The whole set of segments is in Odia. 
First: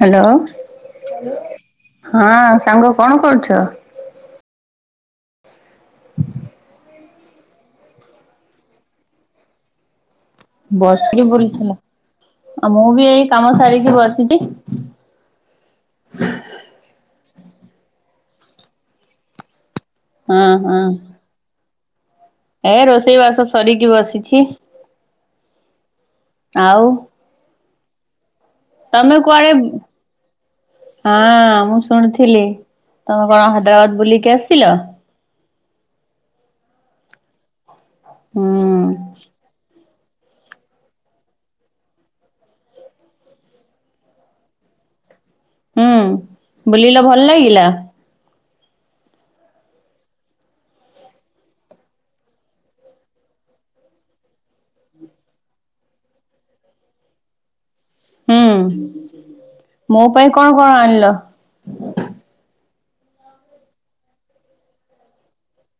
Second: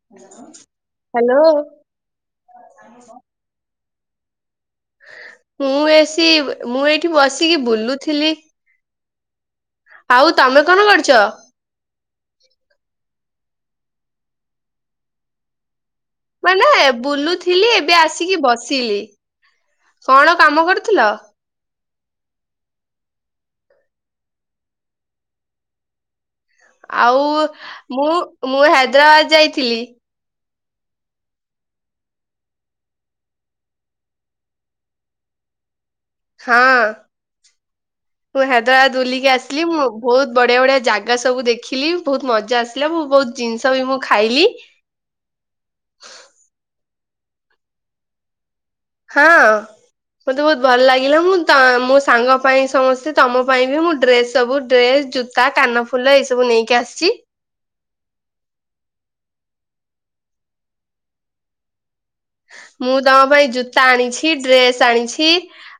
Hello hello. ହଁ ସାଙ୍ଗ କଣ କରୁଚ? ମୁଁ ଏସି ବେ ମୁଁ ଏଇଠି ବସିକି ବୁଲୁଥିଲି। ଆଉ ତମେ କଣ କରୁଛ? ବସିକି ବୁଲୁଥିଲା। ଆଉ ମୁଁ ବି ଏଇ କାମ ସାରିକି ବସିଚି। ମାନେ ବୁଲୁଥିଲି ଏବେ ଆସିକି ବସିଲି। କଣ ହଁ କାମ ହଁ। କରୁଥିଲ? ଏ ରୋଷେଇ ବାସ ସରିକି ବସିଛି। ଆଉ? ଆଉ ମୁଁ ମୁଁ ତମେ ହାଇଦ୍ରାବାଦ କୁଆଡେ ଯାଇଥିଲି। ଉଁ ହଁ ମୁଁ ଶୁଣିଥିଲି। ତମେ କଣ ହାଇଦ୍ରାବାଦ ବୁଲିକି ଆସିଲ? ହଁ ମୁଁ ହାଇଦ୍ରାବାଦ ହୁଁ ବୁଲିକି ଆସିଲି। ମୁଁ ବହୁତ ବଢିଆ ବଢିଆ ଜାଗା ସବୁ ଦେଖିଲି ବହୁତ ମଜା ଆସିଲା ମୁଁ ବହୁତ ଜିନିଷ ବି ମୁଁ ଖାଇଲି। ହୁଁ ବୁଲିଲ ଭଲ ଲାଗିଲା? ହଁ। ମତେ ବହୁତ ଭଲ ଲାଗିଲା। ମୁଁ ତା ମୋ ସାଙ୍ଗ ପାଇଁ ସମସ୍ତେ ତମ ପାଇଁ ବି ମୁଁ ଡ୍ରେସ ସବୁ ଡ୍ରେସ ଜୁତ ତା କାନ ଫୁଲ ଏଇ ସବୁ ନେଇକି ଆସଚି। ହୁଁ, ମୋ ପାଇଁ କଣ-କଣ ଆଣିଲ? ମୁଁ ତମ ପାଇଁ ଜୁତା ଆଣିଛି। ଡ୍ରେସ ଆଣିଛି।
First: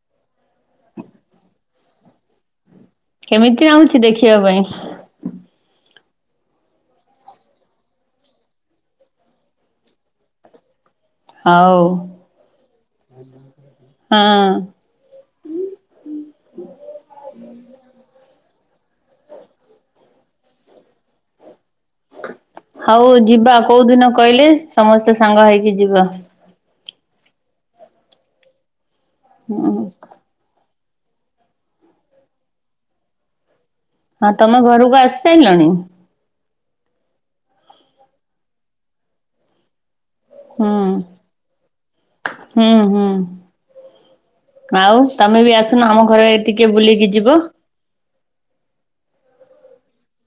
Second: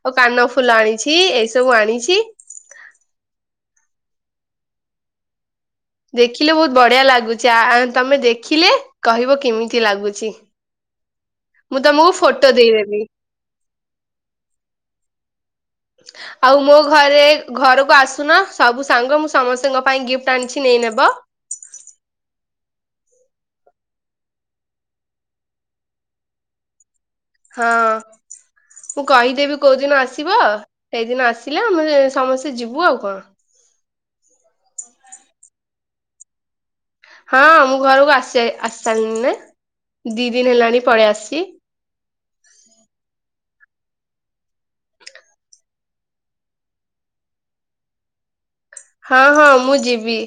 ଓ କାନ ଫୁଲ ଆଣିଛି। ଏଇ ସବୁ ଆଣିଛି। କେମିତି ନାଗୁଛି ଦେଖିବା ପାଇଁ? ଦେଖିଲେ ବହୁତ ବଢିଆ ଲାଗୁଚି। ଆ ଆଁ ତମେ ଦେଖିଲେ କହିବ କେମିତି ଲାଗୁଚି? ହଉ ମୁଁ ତମକୁ ଫଟୋ ଦେଇଦେବି। ହଁ। ଆଉ ମୋ ଘରେ ଘରକୁ ଆସୁନ ସବୁ ସାଙ୍ଗ ମୁଁ ସମସ୍ତଙ୍କ ପାଇଁ ଗିଫ୍ଟ ଆଣିଛି ନେଇ ନେବ। ହଉ ଯିବା କୋଉ ଦିନ କହିଲେ ସମସ୍ତେ ସାଙ୍ଗ ହେଇକି ଯିବା। ହଁ ମୁଁ କହିଦେବି ହୁଁ କୋଉଦିନ ଆସି ଆସିବ ସେଇଦିନ ଆସିଲେ ଆମେ ସମସ୍ତେ ଯିବୁ ଆଉ କଣ? ହଁ ତମ ଘରକୁ ଆସି ସାରିଲଣି? ହଁ ମୁଁ ଘରକୁ ଆସି ଆସିସାରିଲିନି ନା ଦି ଦିନ ହୁଁ ହେଲାଣି ପଳେଇ ଆସିଛି ହୁଁ ହୁଁ। ଆଉ ତମେ ବି ଆସୁନ ଆମ ଘରେ ଆଡେ ଟିକେ ବୁଲିକି ଯିବ? ହଁ ହଁ ମୁଁ ଯିବି।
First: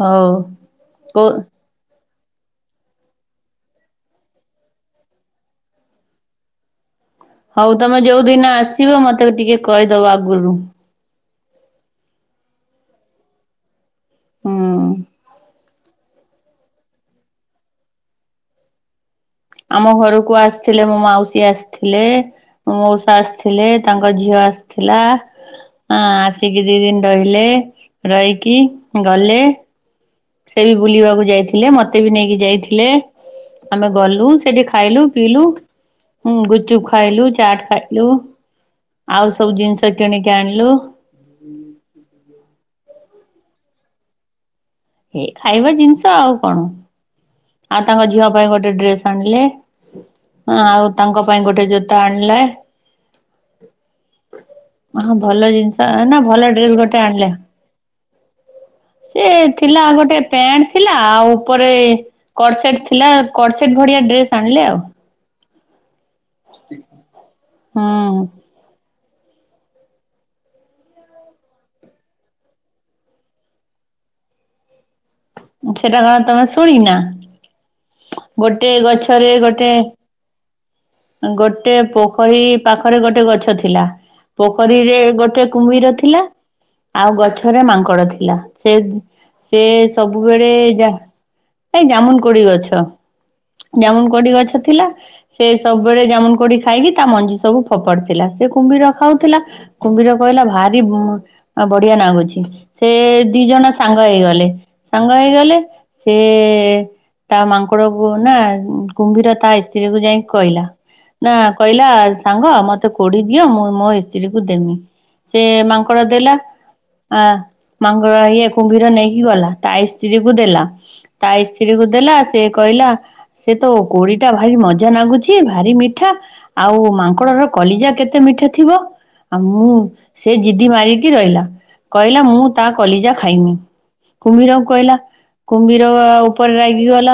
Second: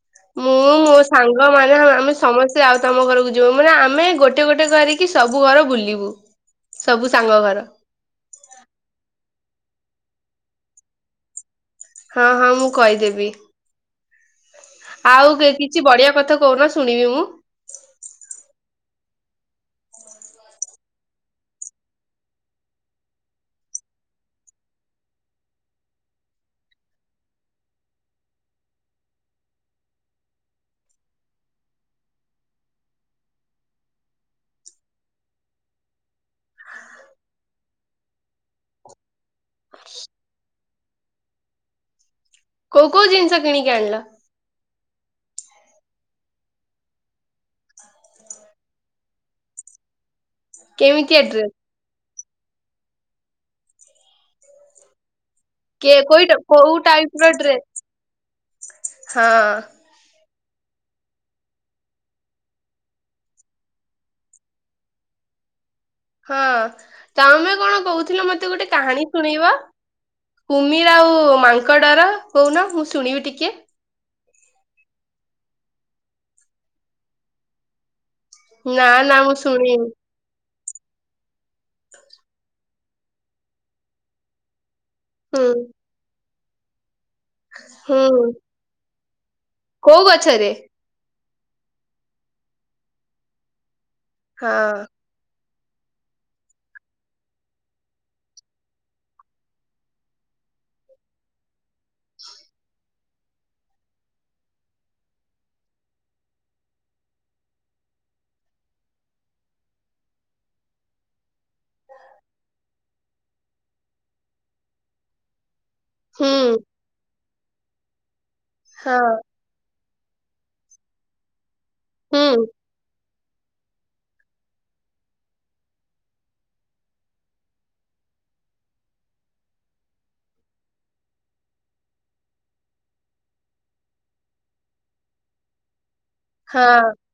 ହଉ ମୁଁ କୋ ସାଙ୍ଗ ମା ଆମେ ସମସ୍ତେ ଆଉ ତମ ଘରକୁ ଯିବୁ ମାନେ ଆମେ ଗୋଟେ ଗୋଟେ କରିକି ସବୁ ଘର ବୁଲିବୁ? ସବୁ ସାଙ୍ଗ ହଉ ଘର। ତମେ ଯୋଉ ଦିନ ଆସିବ ମତେ ଟିକେ କହିଦବ ଆଗରୁ? ହଁ ହଁ ମୁଁ କହିଦେବି ହୁଁ। ଆଉ କିଛି ବଢିଆ କଥା କହୁନ? ଶୁଣିବି ମୁଁ। ଆମ ଘରକୁ ଆସିଥିଲେ ମୋ ମାଉସୀ ଆସିଥିଲେ। ମଉସା ଆସିଥିଲେ ତାଙ୍କ ଝିଅ ଆସିଥିଲା। ହଁ ଆସିକି ଦି ଦିନ ରହିଲେ ରହିକି ଗଲେ। ସେ ବି ବୁଲିବାକୁ ଯାଇଥିଲେ ମତେ ବି ନେଇକି ଯାଇଥିଲେ। ଆମେ ଗଲୁ ସେଠି ଖାଇଲୁ ପିଇଲୁ। ହୁଁ ଗୁପୁଚୁପ୍ ଖାଇଲୁ ଚାଟ ଖାଇଲୁ। ଆଉ ସବୁ ଜିନିଷ କିଣିକି ଆଣିଲୁ। କୋଉ କୋଉ ଜିନିଷ କିଣିିକି ଆଣିଲ? ଏ ଖାଇବା ଜିନିଷ ଆଉ କଣ ଆଉ ତାଙ୍କ ଝିଅ ପାଇଁ ଗୋଟେ ଡ୍ରେସ ଆଣିଲେ। ହଁ ଆଉ କେମିତିଆ ତାଙ୍କ ପାଇଁ ଡ୍ରେସ୍ ଗୋଟେ ଜୋ ତା ଆଣିଲା ହଁ ଭଲ ଜିନିଷ। କେ [unintelligible] ନା କୋଇ ଭଲ କୋଉ ଦିଲ୍ ଗୋଟେ ଟାଇପ ର ଆଣିଲା। ଡ୍ରେସ୍ ସେ ହଁ ଥିଲା ଗୋଟେ ପ୍ୟାଣ୍ଟ ଥିଲା ଆଉ ଉପରେ କସେଟ ଥିଲା କସେଟ ଭଳିଆ ଡ୍ରେସ୍ ଆଣିଲେ ଆଉ। ହଁ ତମେ କଣ କହୁଥିଲ ମତେ ଗୋଟେ କାହାଣୀ ଶୁଣେଇିବ। କୁମିର ଆଉ ମାଙ୍କଡର କହୁନ ମୁଁ ଶୁଣିବି ଟିକେ। ସେଟା କଣ ତମେ ଶୁଣିନା। ଗୋଟେ ନା ନା ଗଛରେ ମୁଁ ଗୋଟେ। ଶୁଣିନି ଗୋଟେ ପୋଖରୀ ପାଖରେ ଗୋଟେ ଗଛ ଥିଲା। ପୋଖରୀରେ ଗୋଟେ ହୁଁ କୁମ୍ଭୀର ଥିଲା ଆଉ ଗଛରେ ମାଙ୍କଡ଼ ହୁଁ ଥିଲା। ସେ ସେ କୋଉ ସବୁବେଳେ ଗଛରେ ଯା ଏ ଜାମୁକୋଳି ଗଛ ଜାମୁକୋଡି ହଁ ଗଛ ଥିଲା ସେ ସବୁବେଳେ ଜାମୁକୋଡି ଖାଇକି ତା ମଞ୍ଜି ସବୁ ଫୋପାଡୁ ଥିଲା ସେ କୁମ୍ଭୀର ଖାଉଥିଲା। କୁମ୍ଭୀର କହିଲା ଭାରି ଉଁ ବଢିଆ ଲାଗୁଛି ସେ ଦି ଜଣ ସାଙ୍ଗ ହେଇଗଲେ ସାଙ୍ଗ ହେଇଗଲେ। ସେ ତା ମାଙ୍କଡକୁ ନା କୁମ୍ଭୀର ତା ଇସ୍ତ୍ରୀ କୁ ଯାଇକି। କହିଲା ନା କହିଲା ସାଙ୍ଗ ମତେ କୋଡ଼ି ଦିଅ ମୁଁ ମୋ ଇସ୍ତ୍ରୀ କୁ ଦେମି। ସେ ମାଙ୍କଡ଼ ଦେଲା ହୁଁ ଆ ମାଙ୍କଡ଼ ଇଏ କୁମ୍ଭୀର ହଁ ନେଇକି ଗଲା ତା ଆଇସ ସ୍ତ୍ରୀ କୁ ଦେଲା ତା ଇସ୍ତ୍ରୀ କୁ ଦେଲା ସେ ହୁଁ କହିଲା ସେ ତ କୋଡିଟା ଭାରି ମଜା ନାଗୁଚି। ଭାରି ମିଠା ଆଉ ମାଙ୍କଡ ର କଲିଜା କେତେ ମିଠା ଥିବ। ମାମୁଁ ସେ ଜିଦି ମାରିକି ରହିଲା କହିଲା ମୁଁ ତା କଲିଜା ଖାଇନି। କୁମ୍ଭୀରଙ୍କୁ କହିଲା କୁମ୍ଭୀର ଉପରେ ରାଗି ହଁ ଗଲା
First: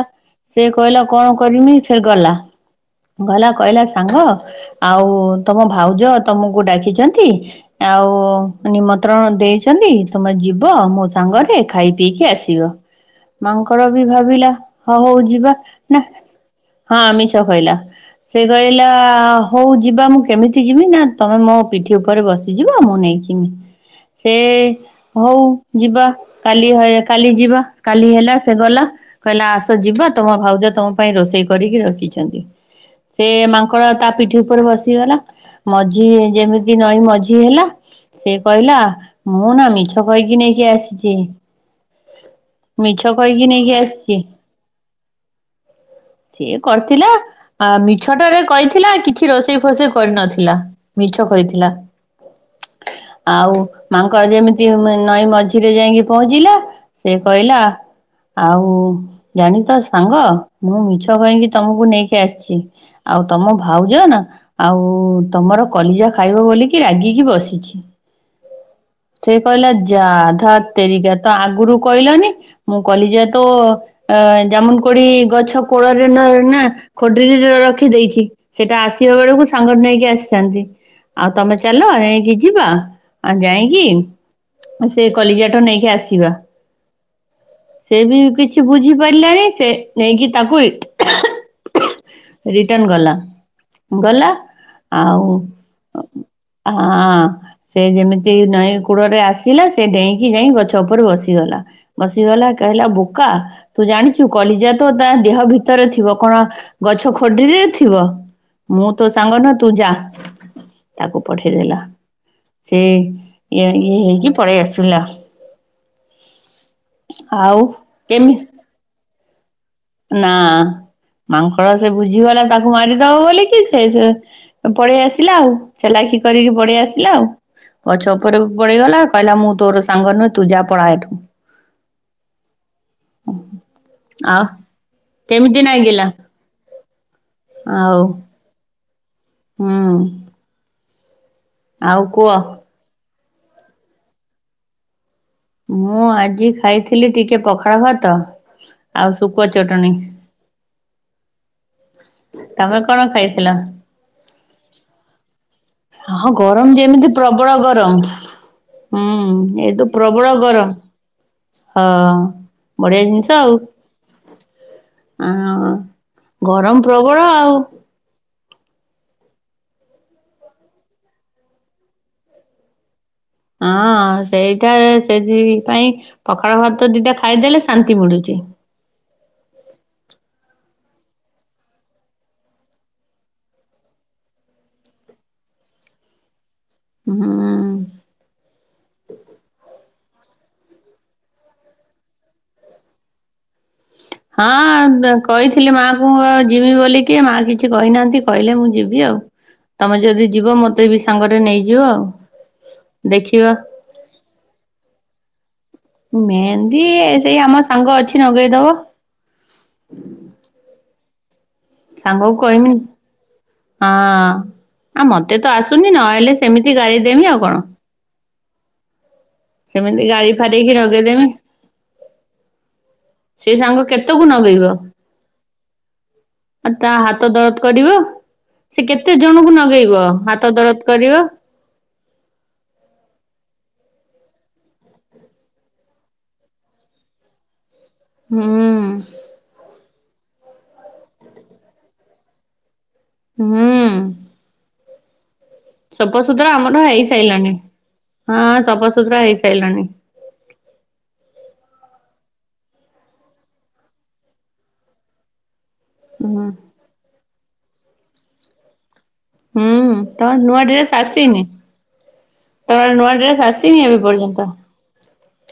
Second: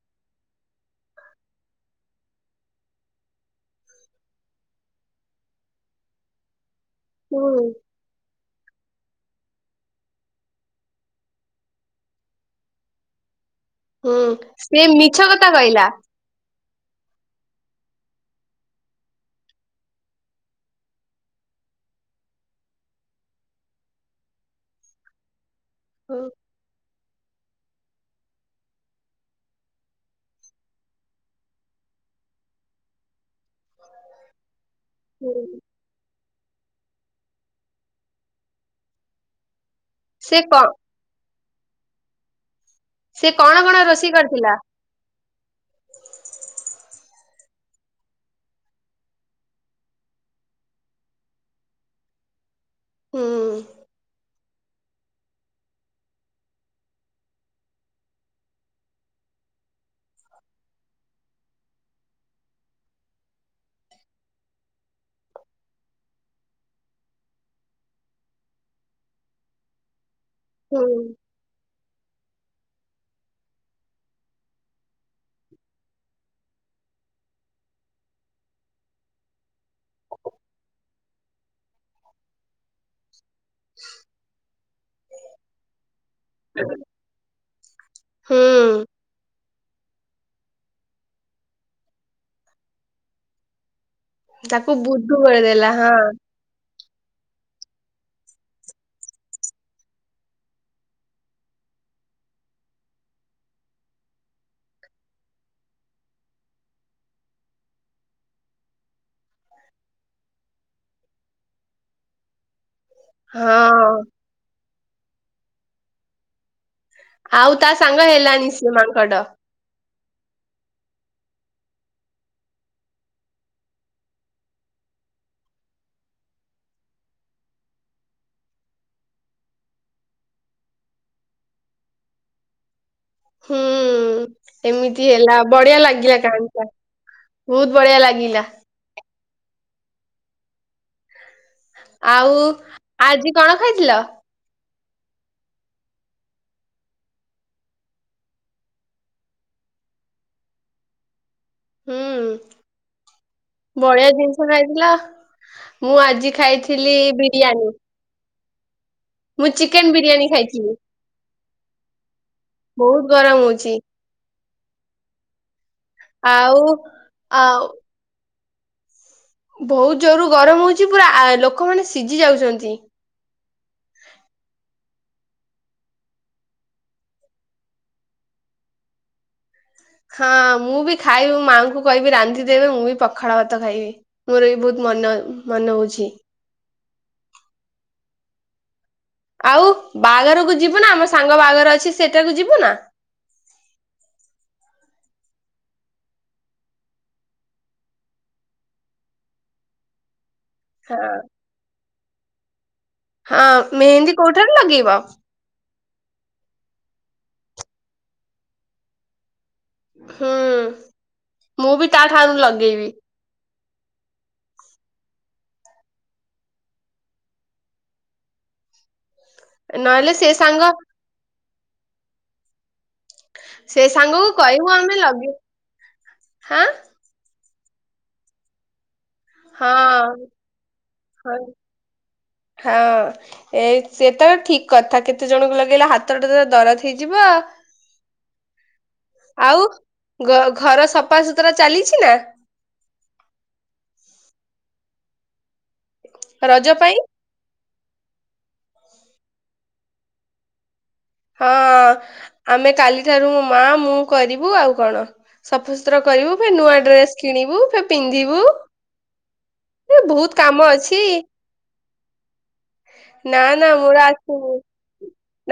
ସେ କହିଲା କଣ କରବି ଫେର ଗଲା। ଗଲା କହିଲା ସାଙ୍ଗ ଆଉ ତମ ଭାଉଜ ତମକୁ ଡାକିଛନ୍ ନ୍ତି ହୁଁ ଆଉ ନିମନ୍ତ୍ରଣ ଦେଇଛନ୍ତି ତମେ ଯିବ ମୋ ସାଙ୍ଗରେ ଖାଇ ପିଇକି ଆସିବ। ମାଙ୍କର ବି ହୁଁ ଭାବିଲା ସେ ହଁ ହଉ ମିଛ କଥା ଯିବା କହିଲା। ନା ହଁ ଆମିଷ କହିଲା। ସେ କହିଲା ହଉ ଯିବା ମୁଁ କେମିତି ଯିବି ନା ତୁମେ ମୋ ପିଠି ଉପରେ ବସିଯିବ ମୁଁ ନେଇକି ଉଁ ସେ ହଉ ଯିବା ହୁଁ କାଲି କାଲି ଯିବା କାଲି ହେଲା ସେ ଗଲା କହିଲା ଆସ ଯିବ ତମ ଭାଉଜ ତମ ପାଇଁ ରୋଷେଇ କରିକି ରଖିଛନ୍ତି। ସେ ମାଙ୍କଡ଼ ତା ପିଠି ଉପରେ ବସିଗଲା ହୁଁ। ମ ଝ ଯେମିତି ନଈ ମଝି ହେଲା ସେ କହିଲା ମୁଁ ନା ମିଛ ସେ କହିକି କ ନେଇକି ଆସିଛି। ମିଛ ସେ କହିକି କଣ ନେଇକି କଣ ରୋଷେଇ ଆସିଛି କରିଥିଲା? ସିଏ କରିଥିଲା। ଆ ମିଛଟାରେ କହିଥିଲା କିଛି ରୋଷେଇ ଫୋଷେଇ କରିନଥିଲା ମିଛ କହିଥିଲା। [inaudible] ଆଉ ହୁଁ ମାଙ୍କ ଯେମିତି ନଈ ମଝିରେ ଯାଇକି ପହଞ୍ଚିଲା ସେ କହିଲା ଆଉ ଜାଣି ତ ସାଙ୍ଗ ମୁଁ ମିଛ କହିକି ତମକୁ ନେଇକି ଆସି ଆଉ ତମ ଭାଉଜ ନା? ଆଉ ତମର କଲିଜା ଖାଇବ ବୋଲିକି ରାଗିକି ବସିଛି। ସେ କହିଲା ଯା ଧା ହୁଁ ତେରିକା ତ ଆଗରୁ କହିଲନି? ମୁଁ କଲିଜା ତ ଅ ଜାମୁନ କୋଲି ଗଛ କୋଳରେ ନ ନା? ଖୋଟ ରଖିଦେଇଛି ସେଇଟା ଆସିବା ବେଳକୁ ସାଙ୍ଗ ନେଇକି ଆସିଥାନ୍ତି। ଆଉ ତମେ ଚାଲ ଏଣକି ଯିବା ଆ ଯାଇକି ସେ କଲିଜାଠ ନେଇକି ଆସିବା। ସେ ବି କିଛି ହୁଁ ବୁଝିପାରିଲାନି ସେ ନେଇକି ତାକୁ ରିଟର୍ଣ ଗଲା ଗଲା ତାକୁ ବୁଦ୍ଧୁ ଆଉ କରିଦେଲା ହଁ ହଁ। ସେ ଯେମିତି ନଈ କୂଳରେ ଆସିଲା ସେ ଡେଇଁକି ଯାଇ ଗଛ ଉପରେ ବସିଗଲା। ବସିଗଲା କହିଲା ବୋକା ତୁ ଜାଣିଛୁ କଲିଜା ତ ତା ଦେହ ଭିତରେ ଥିବ କଣ? ଗଛ ଖଡିିରେ ଥିବ ମୁଁ ତ ସାଙ୍ଗନ ତୁ ଯା। ତାକୁ ପଠେଇଦେଲା ସେ ଇ ଇଏ ହଁ। ହେଇକି ପଳେଇ ଆସିଲା। ଆଉ ତା ସାଙ୍ଗ କେମି ହେଲାନି ସେ ମାଙ୍କଡ। ନା ମାଙ୍କଡ଼ ସେ ବୁଝିଗଲା ତାକୁ ମାରିଦବ ବୋଲିିକି ସେ ସେ ପଳେଇ ଆସିଲା ଆଉ ଚାଲାଖି କରିକି ପଳେଇ ଆସିଲା ଆଉ ଗଛ ଉପରକୁ ପଳେଇଗଲା କହିଲା ମୁଁ ତୋର ସାଙ୍ଗ ନୁହେଁ ତୁଜା ପଳା ଏଠୁ ହୁଁ ଆଉ ଏମିତି ହେଲା କେମିତି ବଢିଆ ନାଗିଲା ଲାଗିଲା କାହାଣୀଟା। ବହୁତ ବଢିଆ ଆଉ ଲାଗିଲା। ହୁଁ। ଆଉ ଆଜି କଣ ଖାଇଥିଲ? ମୁଁ ଆଜି ଖାଇଥିଲି ଟିକେ ପଖାଳ ଭାତ ଆଉ ସୁଖୁଆ ଚଟଣି। ହୁଁ ତମେ କଣ ଖାଇଥିଲ? ବଢିଆ ଜିନିଷ ଖାଇଥିଲ। ମୁଁ ହଁ ଆଜି ଗରମ ଖାଇଥିଲି ଯେମିତି ପ୍ରବଳ ବିରିୟାନୀ ଗରମ। ହୁଁ ମୁଁ ଏଇତ ଚିକେନ ବିରିୟାନୀ ପ୍ରବଳ ଗରମ। ଖାଇଥିଲି ହଁ ବହୁତ ବଢିଆ ଗରମ ଜିନିଷ ଆଉ ହଉଛି। ଆ ଆଉ ଗରମ ପ୍ରବଳ ଆଉ ବହୁତ ଜୋରରୁ ଗରମ ହେଉଛି ପୁରା ଲୋକମାନେ ସିଝି ଯାଉଛନ୍ତି। ହଁ ସେଇଟା ସେଥିପାଇ ପଖାଳ ଭାତ ଦିଟା ଖାଇଦେଲେ ଶାନ୍ତି ମିଳୁଛି। ହଁ ମୁଁ ବି ଖାଇବି ମାଆଙ୍କୁ କହିବି ରାନ୍ଧି ଦେବେ ମୁଁ ବି ପଖାଳ ଭାତ ଖାଇବି। ମୋର ବି ବହୁତ ମନ ମନେ ହଉଛି। ହୁଁ। ଆଉ ବାହାଘରକୁ ଯିବୁ ନା ଆମ ସାଙ୍ଗ ବାହାଘର ଅଛି ସେଇଟାକୁ ଯିବୁ ନା? ହ ହଁ କହିଥିଲି ମାକୁ ଆଉ ଯିବି ବୋଲିକି ମା କିଛି କହିନାହାନ୍ତି କହିଲେ ମୁଁ ଯିବି ଆଉ ତମେ ଯଦି ଯିବ ମତେ ବି ହଁ ସାଙ୍ଗରେ ନେଇଯିବ ଆଉ ହଁ ଦେଖିବା। ମେହେନ୍ଦୀ କୋଉଠାରେ ଲାଗେଇବ? ମେହେନ୍ଦୀ ସେଇ ଆମ ସାଙ୍ଗ ଅଛି ନଗେଇଦବ। ହୁଁ ମୁଁ ବି ତା ସାଙ୍ଗକୁ ଠାରୁ କହିମି ଲଗେଇବି। ହଁ ଆ ମତେ ତ ଆସୁନି ନଆଇଲେ ସେମିତି ଗାରେଇ ଦେମି ଆଉ କଣ। [inaudible] ସେମିତି ସେ ଗାରେଇ ସାଙ୍ଗ ଫାରେଇକି ଲଗେଇଦେମି। ସେ ସାଙ୍ଗ କେତକୁ ସାଙ୍ଗକୁ କହିବୁ ନଗେଇବ ଆମେ ଲଗେଇ ହାଁ ଆଉ ତା ହାତ ଦରଦ୍ କରିବ। ସେ କେତେ ଜଣଙ୍କୁ ନଗେଇବ ହଁ ହାତ ଦରଦ କରିବ। ହଁ ହଁ। ଏ ସେତ ଠିକ୍ କଥା କେତେ ଜଣଙ୍କୁ ଲଗେଇଲେ ହାତଟା ତ ଦରଜ୍ ହେଇଯିବ ହୁଁ। ଆଉ ଗ ଘର ସଫାଶୁତୁରା ଚାଲିଛି ନା? ହୁଁ। ସଫାସୁତୁରା ରଜ ଆମର ପାଇଁ ହେଇସାଇଲାନି ହଁ ସଫାସୁତୁରା ହେଇସାଇଲାଣି। ହଁ ଆମେ କାଲିଠାରୁ ମୋ ମା ମୁଁ କରିବୁ ଆଉ କଣ। ସଫାସୁତୁରା କରିବୁ ହୁଁ। ଫେ ନୂଆ ଡ୍ରେସ କିଣିବୁ ଫେ ପିନ୍ଧିବୁ। ହୁଁ ଏ ତମର ବହୁତ ନୂଆ କାମ ଡ୍ରେସ ଅଛି। ଆସିନି ତମର ନୂଆ ଡ୍ରେସ ନା ନା ଆସିନି ଏବେ ମୋର ପର୍ଯ୍ୟନ୍ତ। ଆସିନି।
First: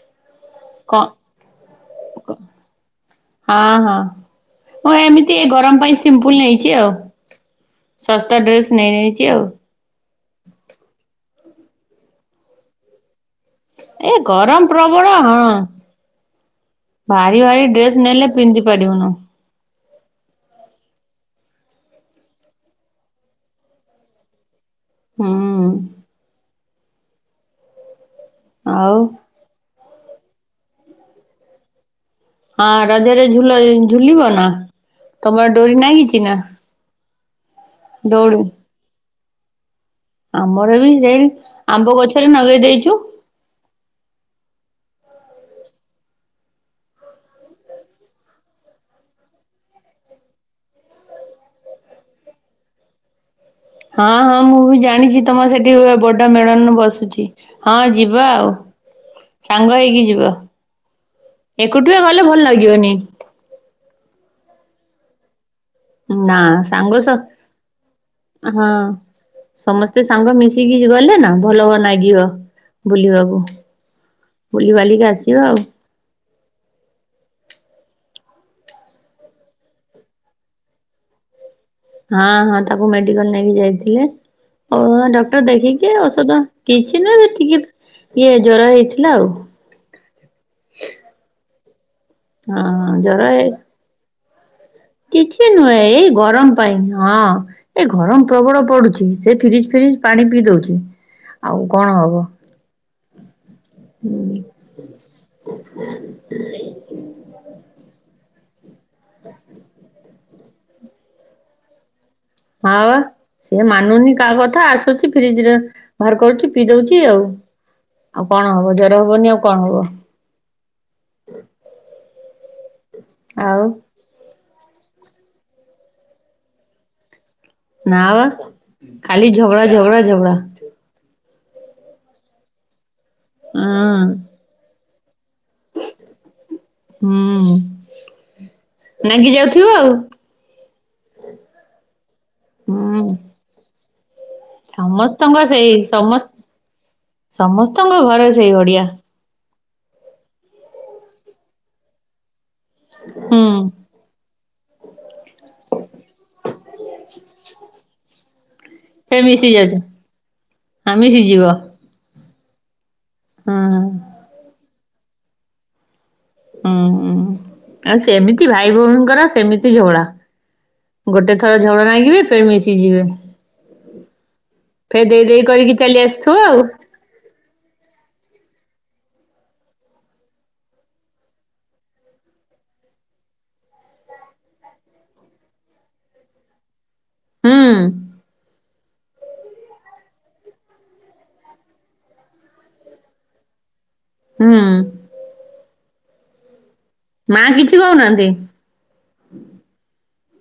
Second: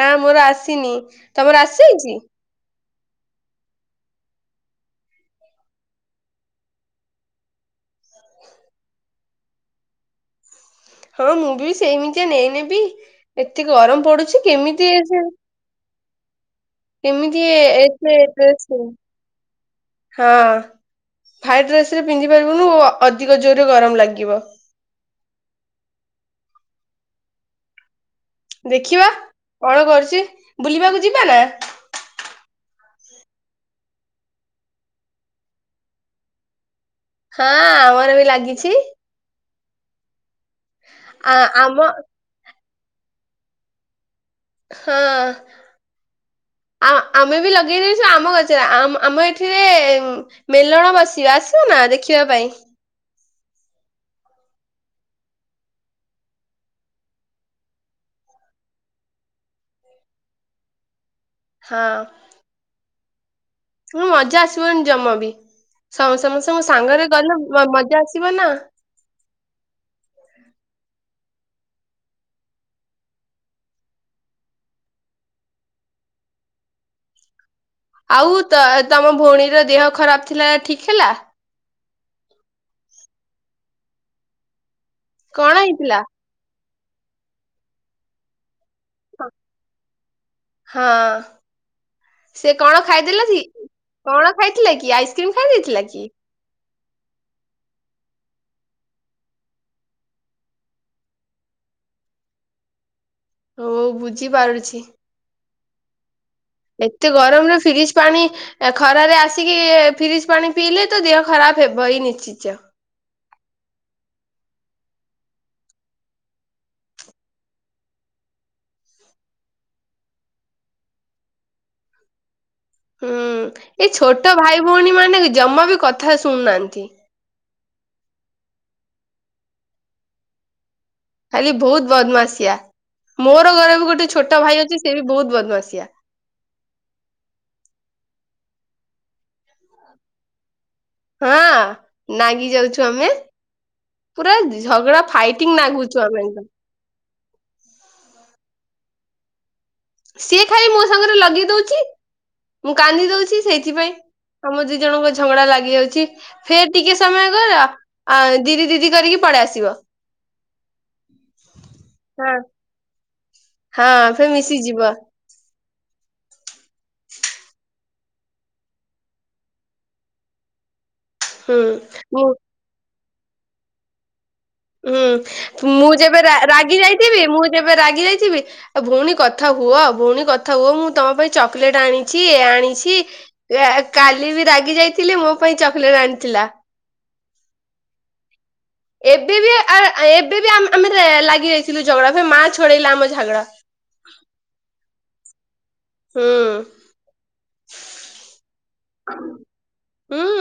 ନା ମୋର ଆସିନି ତମର ଆସିଯାଇଛି ହ। ହଁ ହଁ ମୁଁ ଏମିତି ଗରମ ପାଇଁ ସିମ୍ପୁଲ ନେଇଛି ଆଉ। ଶସ୍ତା ଡ୍ରେସ୍ ନେଇ ଯାଇଛି ଆଉ। ହଁ ମୁଁ ବି ସେଇମିତିଆ ନେଇନେବି ଏତେ ଗରମ ଏ ପଡୁଛି ଗରମ କେମିତି ପ୍ରବଳ ଏଜେ ହଁ। ଭାରି କେମିତି ଭାରି ଡ୍ରେସ ନେଲେ ଏଥିରେ ପିନ୍ଧି ଡ୍ରେସ୍ କିଣିବୁ ପାରିବୁନୁ। ହଁ। [unintelligible] ଡେସ୍ରେ ପିନ୍ଧିପାରିବୁନୁ ଅଧିକ ଜୋର୍ ରେ ଗରମ ଲାଗିବ। ହୁଁ। ଆଉ ଦେଖିବା କଣ କରୁଛି ବୁଲିବାକୁ ଯିବା ନା? ହଁ ରଜରେ ଝୁଲ ଝୁଲିବ ନା ତମର ଡୋରି ନାଗିଛି ନା? ହଁ ଆମର ବି ଦଉଡି ଲାଗିଛି। ଆମର ବି ସେଇ ଆ ଆମ ଆମ୍ବ ଗଛରେ ନଗେଇ ଦେଇଛୁ। ହଁ। ଆଉ ଆମେ ବି ଲଗେଇ ଦେଇଛୁ ଆମ ଗଛରେ ଆମ୍ ଆମ ଏଠିରେ ମେଲଣ ବସିବ ଆସିବ ନା ଦେଖିବା ପାଇଁ? ହଁ ହଁ ମୁଁ ବି ଜାଣିଛି ତମର ସେଠି ବଡ ମେଳଣ ବସୁଛି। ହଁ ଯିବା ଆଉ ସାଙ୍ଗ ହେଇକି ଯିବ। ଏକୁଟିଆ ଗଲେ ଭଲ ଲାଗିବନି। ହୁଁ ମଜା ଆସିବନି ଜମା ବି ସମସ୍ତେ ନା ମୋ ସେ ସାଙ୍ଗ ସ ସାଙ୍ଗରେ ଗଲେ ମଜା ଆସିବ ନା। ହଁ ସମସ୍ତେ ସାଙ୍ଗ ମିଶିକି ଗଲେ ନା ଭଲ ହ ନାଗିବ ବୁଲିବାକୁ। ବୁଲି ବାଲିକି ଆସିବା ଆଉ। ଆଉ ତ ତମ ଭଉଣୀର ଦେହ ଖରାପ ଥିଲା ଠିକ୍ ହେଲା? ହଁ ହଁ ତାକୁ ମେଡିକାଲ ନେଇକି ଯାଇଥିଲେ ଆଉ ଡକ୍ଟର କଣ ଦେଖିକି ହେଇଥିଲା ଔଷଦ କିଛି ନୁହଁ ସେ ଟିକେ ଇଏ ଜର ହେଇଛି। ହଁ ସେ କଣ ହଁ ଜର ଖାଇଦେଲା ଜି? ହେ କଣ ଖାଇଥିଲା କି ଆଇ କିଛି ନୁହେଁ ଏଇ ଗରମ ପାଇଁ ହଁ ଏ ଗରମ ପ୍ରବଳ ପଡ଼ୁଛି ସେ ଫ୍ରିଜ୍ ଫ୍ରିଜ୍ ପାଣି ପିଇ ଦଉଛି ଆଉ କଣ ହବ ହଉ ବୁଝି ହୁଁ? ପାରୁଛି। ଏତେ ଗରମରେ ଫ୍ରିଜ ପାଣି ଖରାରେ ଆସିକି ଫ୍ରିଜ ପାଣି ପିଇଲେ ତ ଦେହ ଖରାପ ହେବ ଇ ନିଶ୍ଚିଚ। ହଁ ବା ସିଏ ମାନୁନି କାହା କଥା ଆସୁଛି ଫ୍ରିଜରେ ବାହାର କରୁଛି ପିଇ ଦଉଛି ଆଉ ଆଉ କଣ ହବ ଜର ହବନି ଆଉ କଣ ହବ। ଆଉ ହୁଁ ଏ ଛୋଟ ଭାଇ ଭଉଣୀ ମାନେ ଜମା ବି କଥା ଶୁଣୁନାହାନ୍ତି। ନା ବା ଖାଲି ଝଗଡ଼ା ଝଗଡ଼ା ଝଗଡ଼ା। ଖାଲି ବହୁତ ବଦମାସିଆ ମୋର ଘରେ ବି ଉଁ ଗୋଟେ ଛୋଟ ଭାଇ ଅଛି ସେ ବି ବହୁତ ବଦମାସିଆ। ହୁଁ ନାଗି ଯାଉଥିବ ଆଉ। ହଁ ନାଗି ଯାଉଛୁ ହୁଁ ଆମେ। ପୁରା ଝଗଡା ସମସ୍ତଙ୍କ ଫାଇଟିଂ ସେଇ ନାଗୁଛୁ ଆମେ। ସମସ୍ତ ସମସ୍ତଙ୍କ ଘରେ ସେଇ ଓଡିଆ। ସିଏ ଖାଇ ମୋ ସାଙ୍ଗରେ ଲଗେଇ ଦଉଛି ମୁଁ କାନ୍ଦି ଦଉଛି ହୁଁ ସେଇଥି। ସେଥିପାଇଁ ତମ ଦି ଜଣଙ୍କ ଝଗଡା ଲାଗି ଯାଉଛି। ଫେର ଟିକେ ସମୟ କର ଆ ଦିଦି ଦିଦି ସେ କରିକି ପଳେଇ ମିଶି ଆସିବ ଯାଉଛି ହଁ ମିଶିଯିବ ହଁ। ହଁ ସେ ମିଶିଯିବ। ହୁଁ ହୁଁ ଆଉ ସେମିତି ଭାଇ ଭଉଣୀଙ୍କର ସେମିତି ଝୋଳା। ଗୋଟେ ଥର ହୁଁ ଝଗଡ଼ା ନେଇାଗିବେ ମୁଁ ଫ ମିଶିଯିବେ। ଫେର ଦେଇ ଦେଇ ହୁଁ କରିକି ମୁଁ ଚାଲି ଯେବେ ଆସିଥିବ ଆଉ ରା-ରାଗି ଯାଇଥିବି ମୁଁ ଯେବେ ରାଗି ଯାଇଥିବି। ଆ ଭଉଣୀ କଥା ହୁଅ ଭଉଣୀ କଥା ହୁଅ ମୁଁ ତମ ପାଇଁ ଚକୋଲେଟ ଆଣିଛି ଏ ଆଣିଛି। ଏ କାଲି ବି ରାଗି ଯାଇଥିଲି ମୋ ପାଇଁ ଚକୋଲେଟ ଆଣିଥିଲା। ହଁ। ଏବେ ବି ଏବେ ବି ଆମେ ଲାଗି ରାଇଥିଲୁ ଝଗଡା ଫ ମା ଛଡେଇଲା ଆମ ଝଗଡା ହୁଁ। ହଁ। ମା କିଛି କହୁନାହାନ୍ତି? ହୁଁ।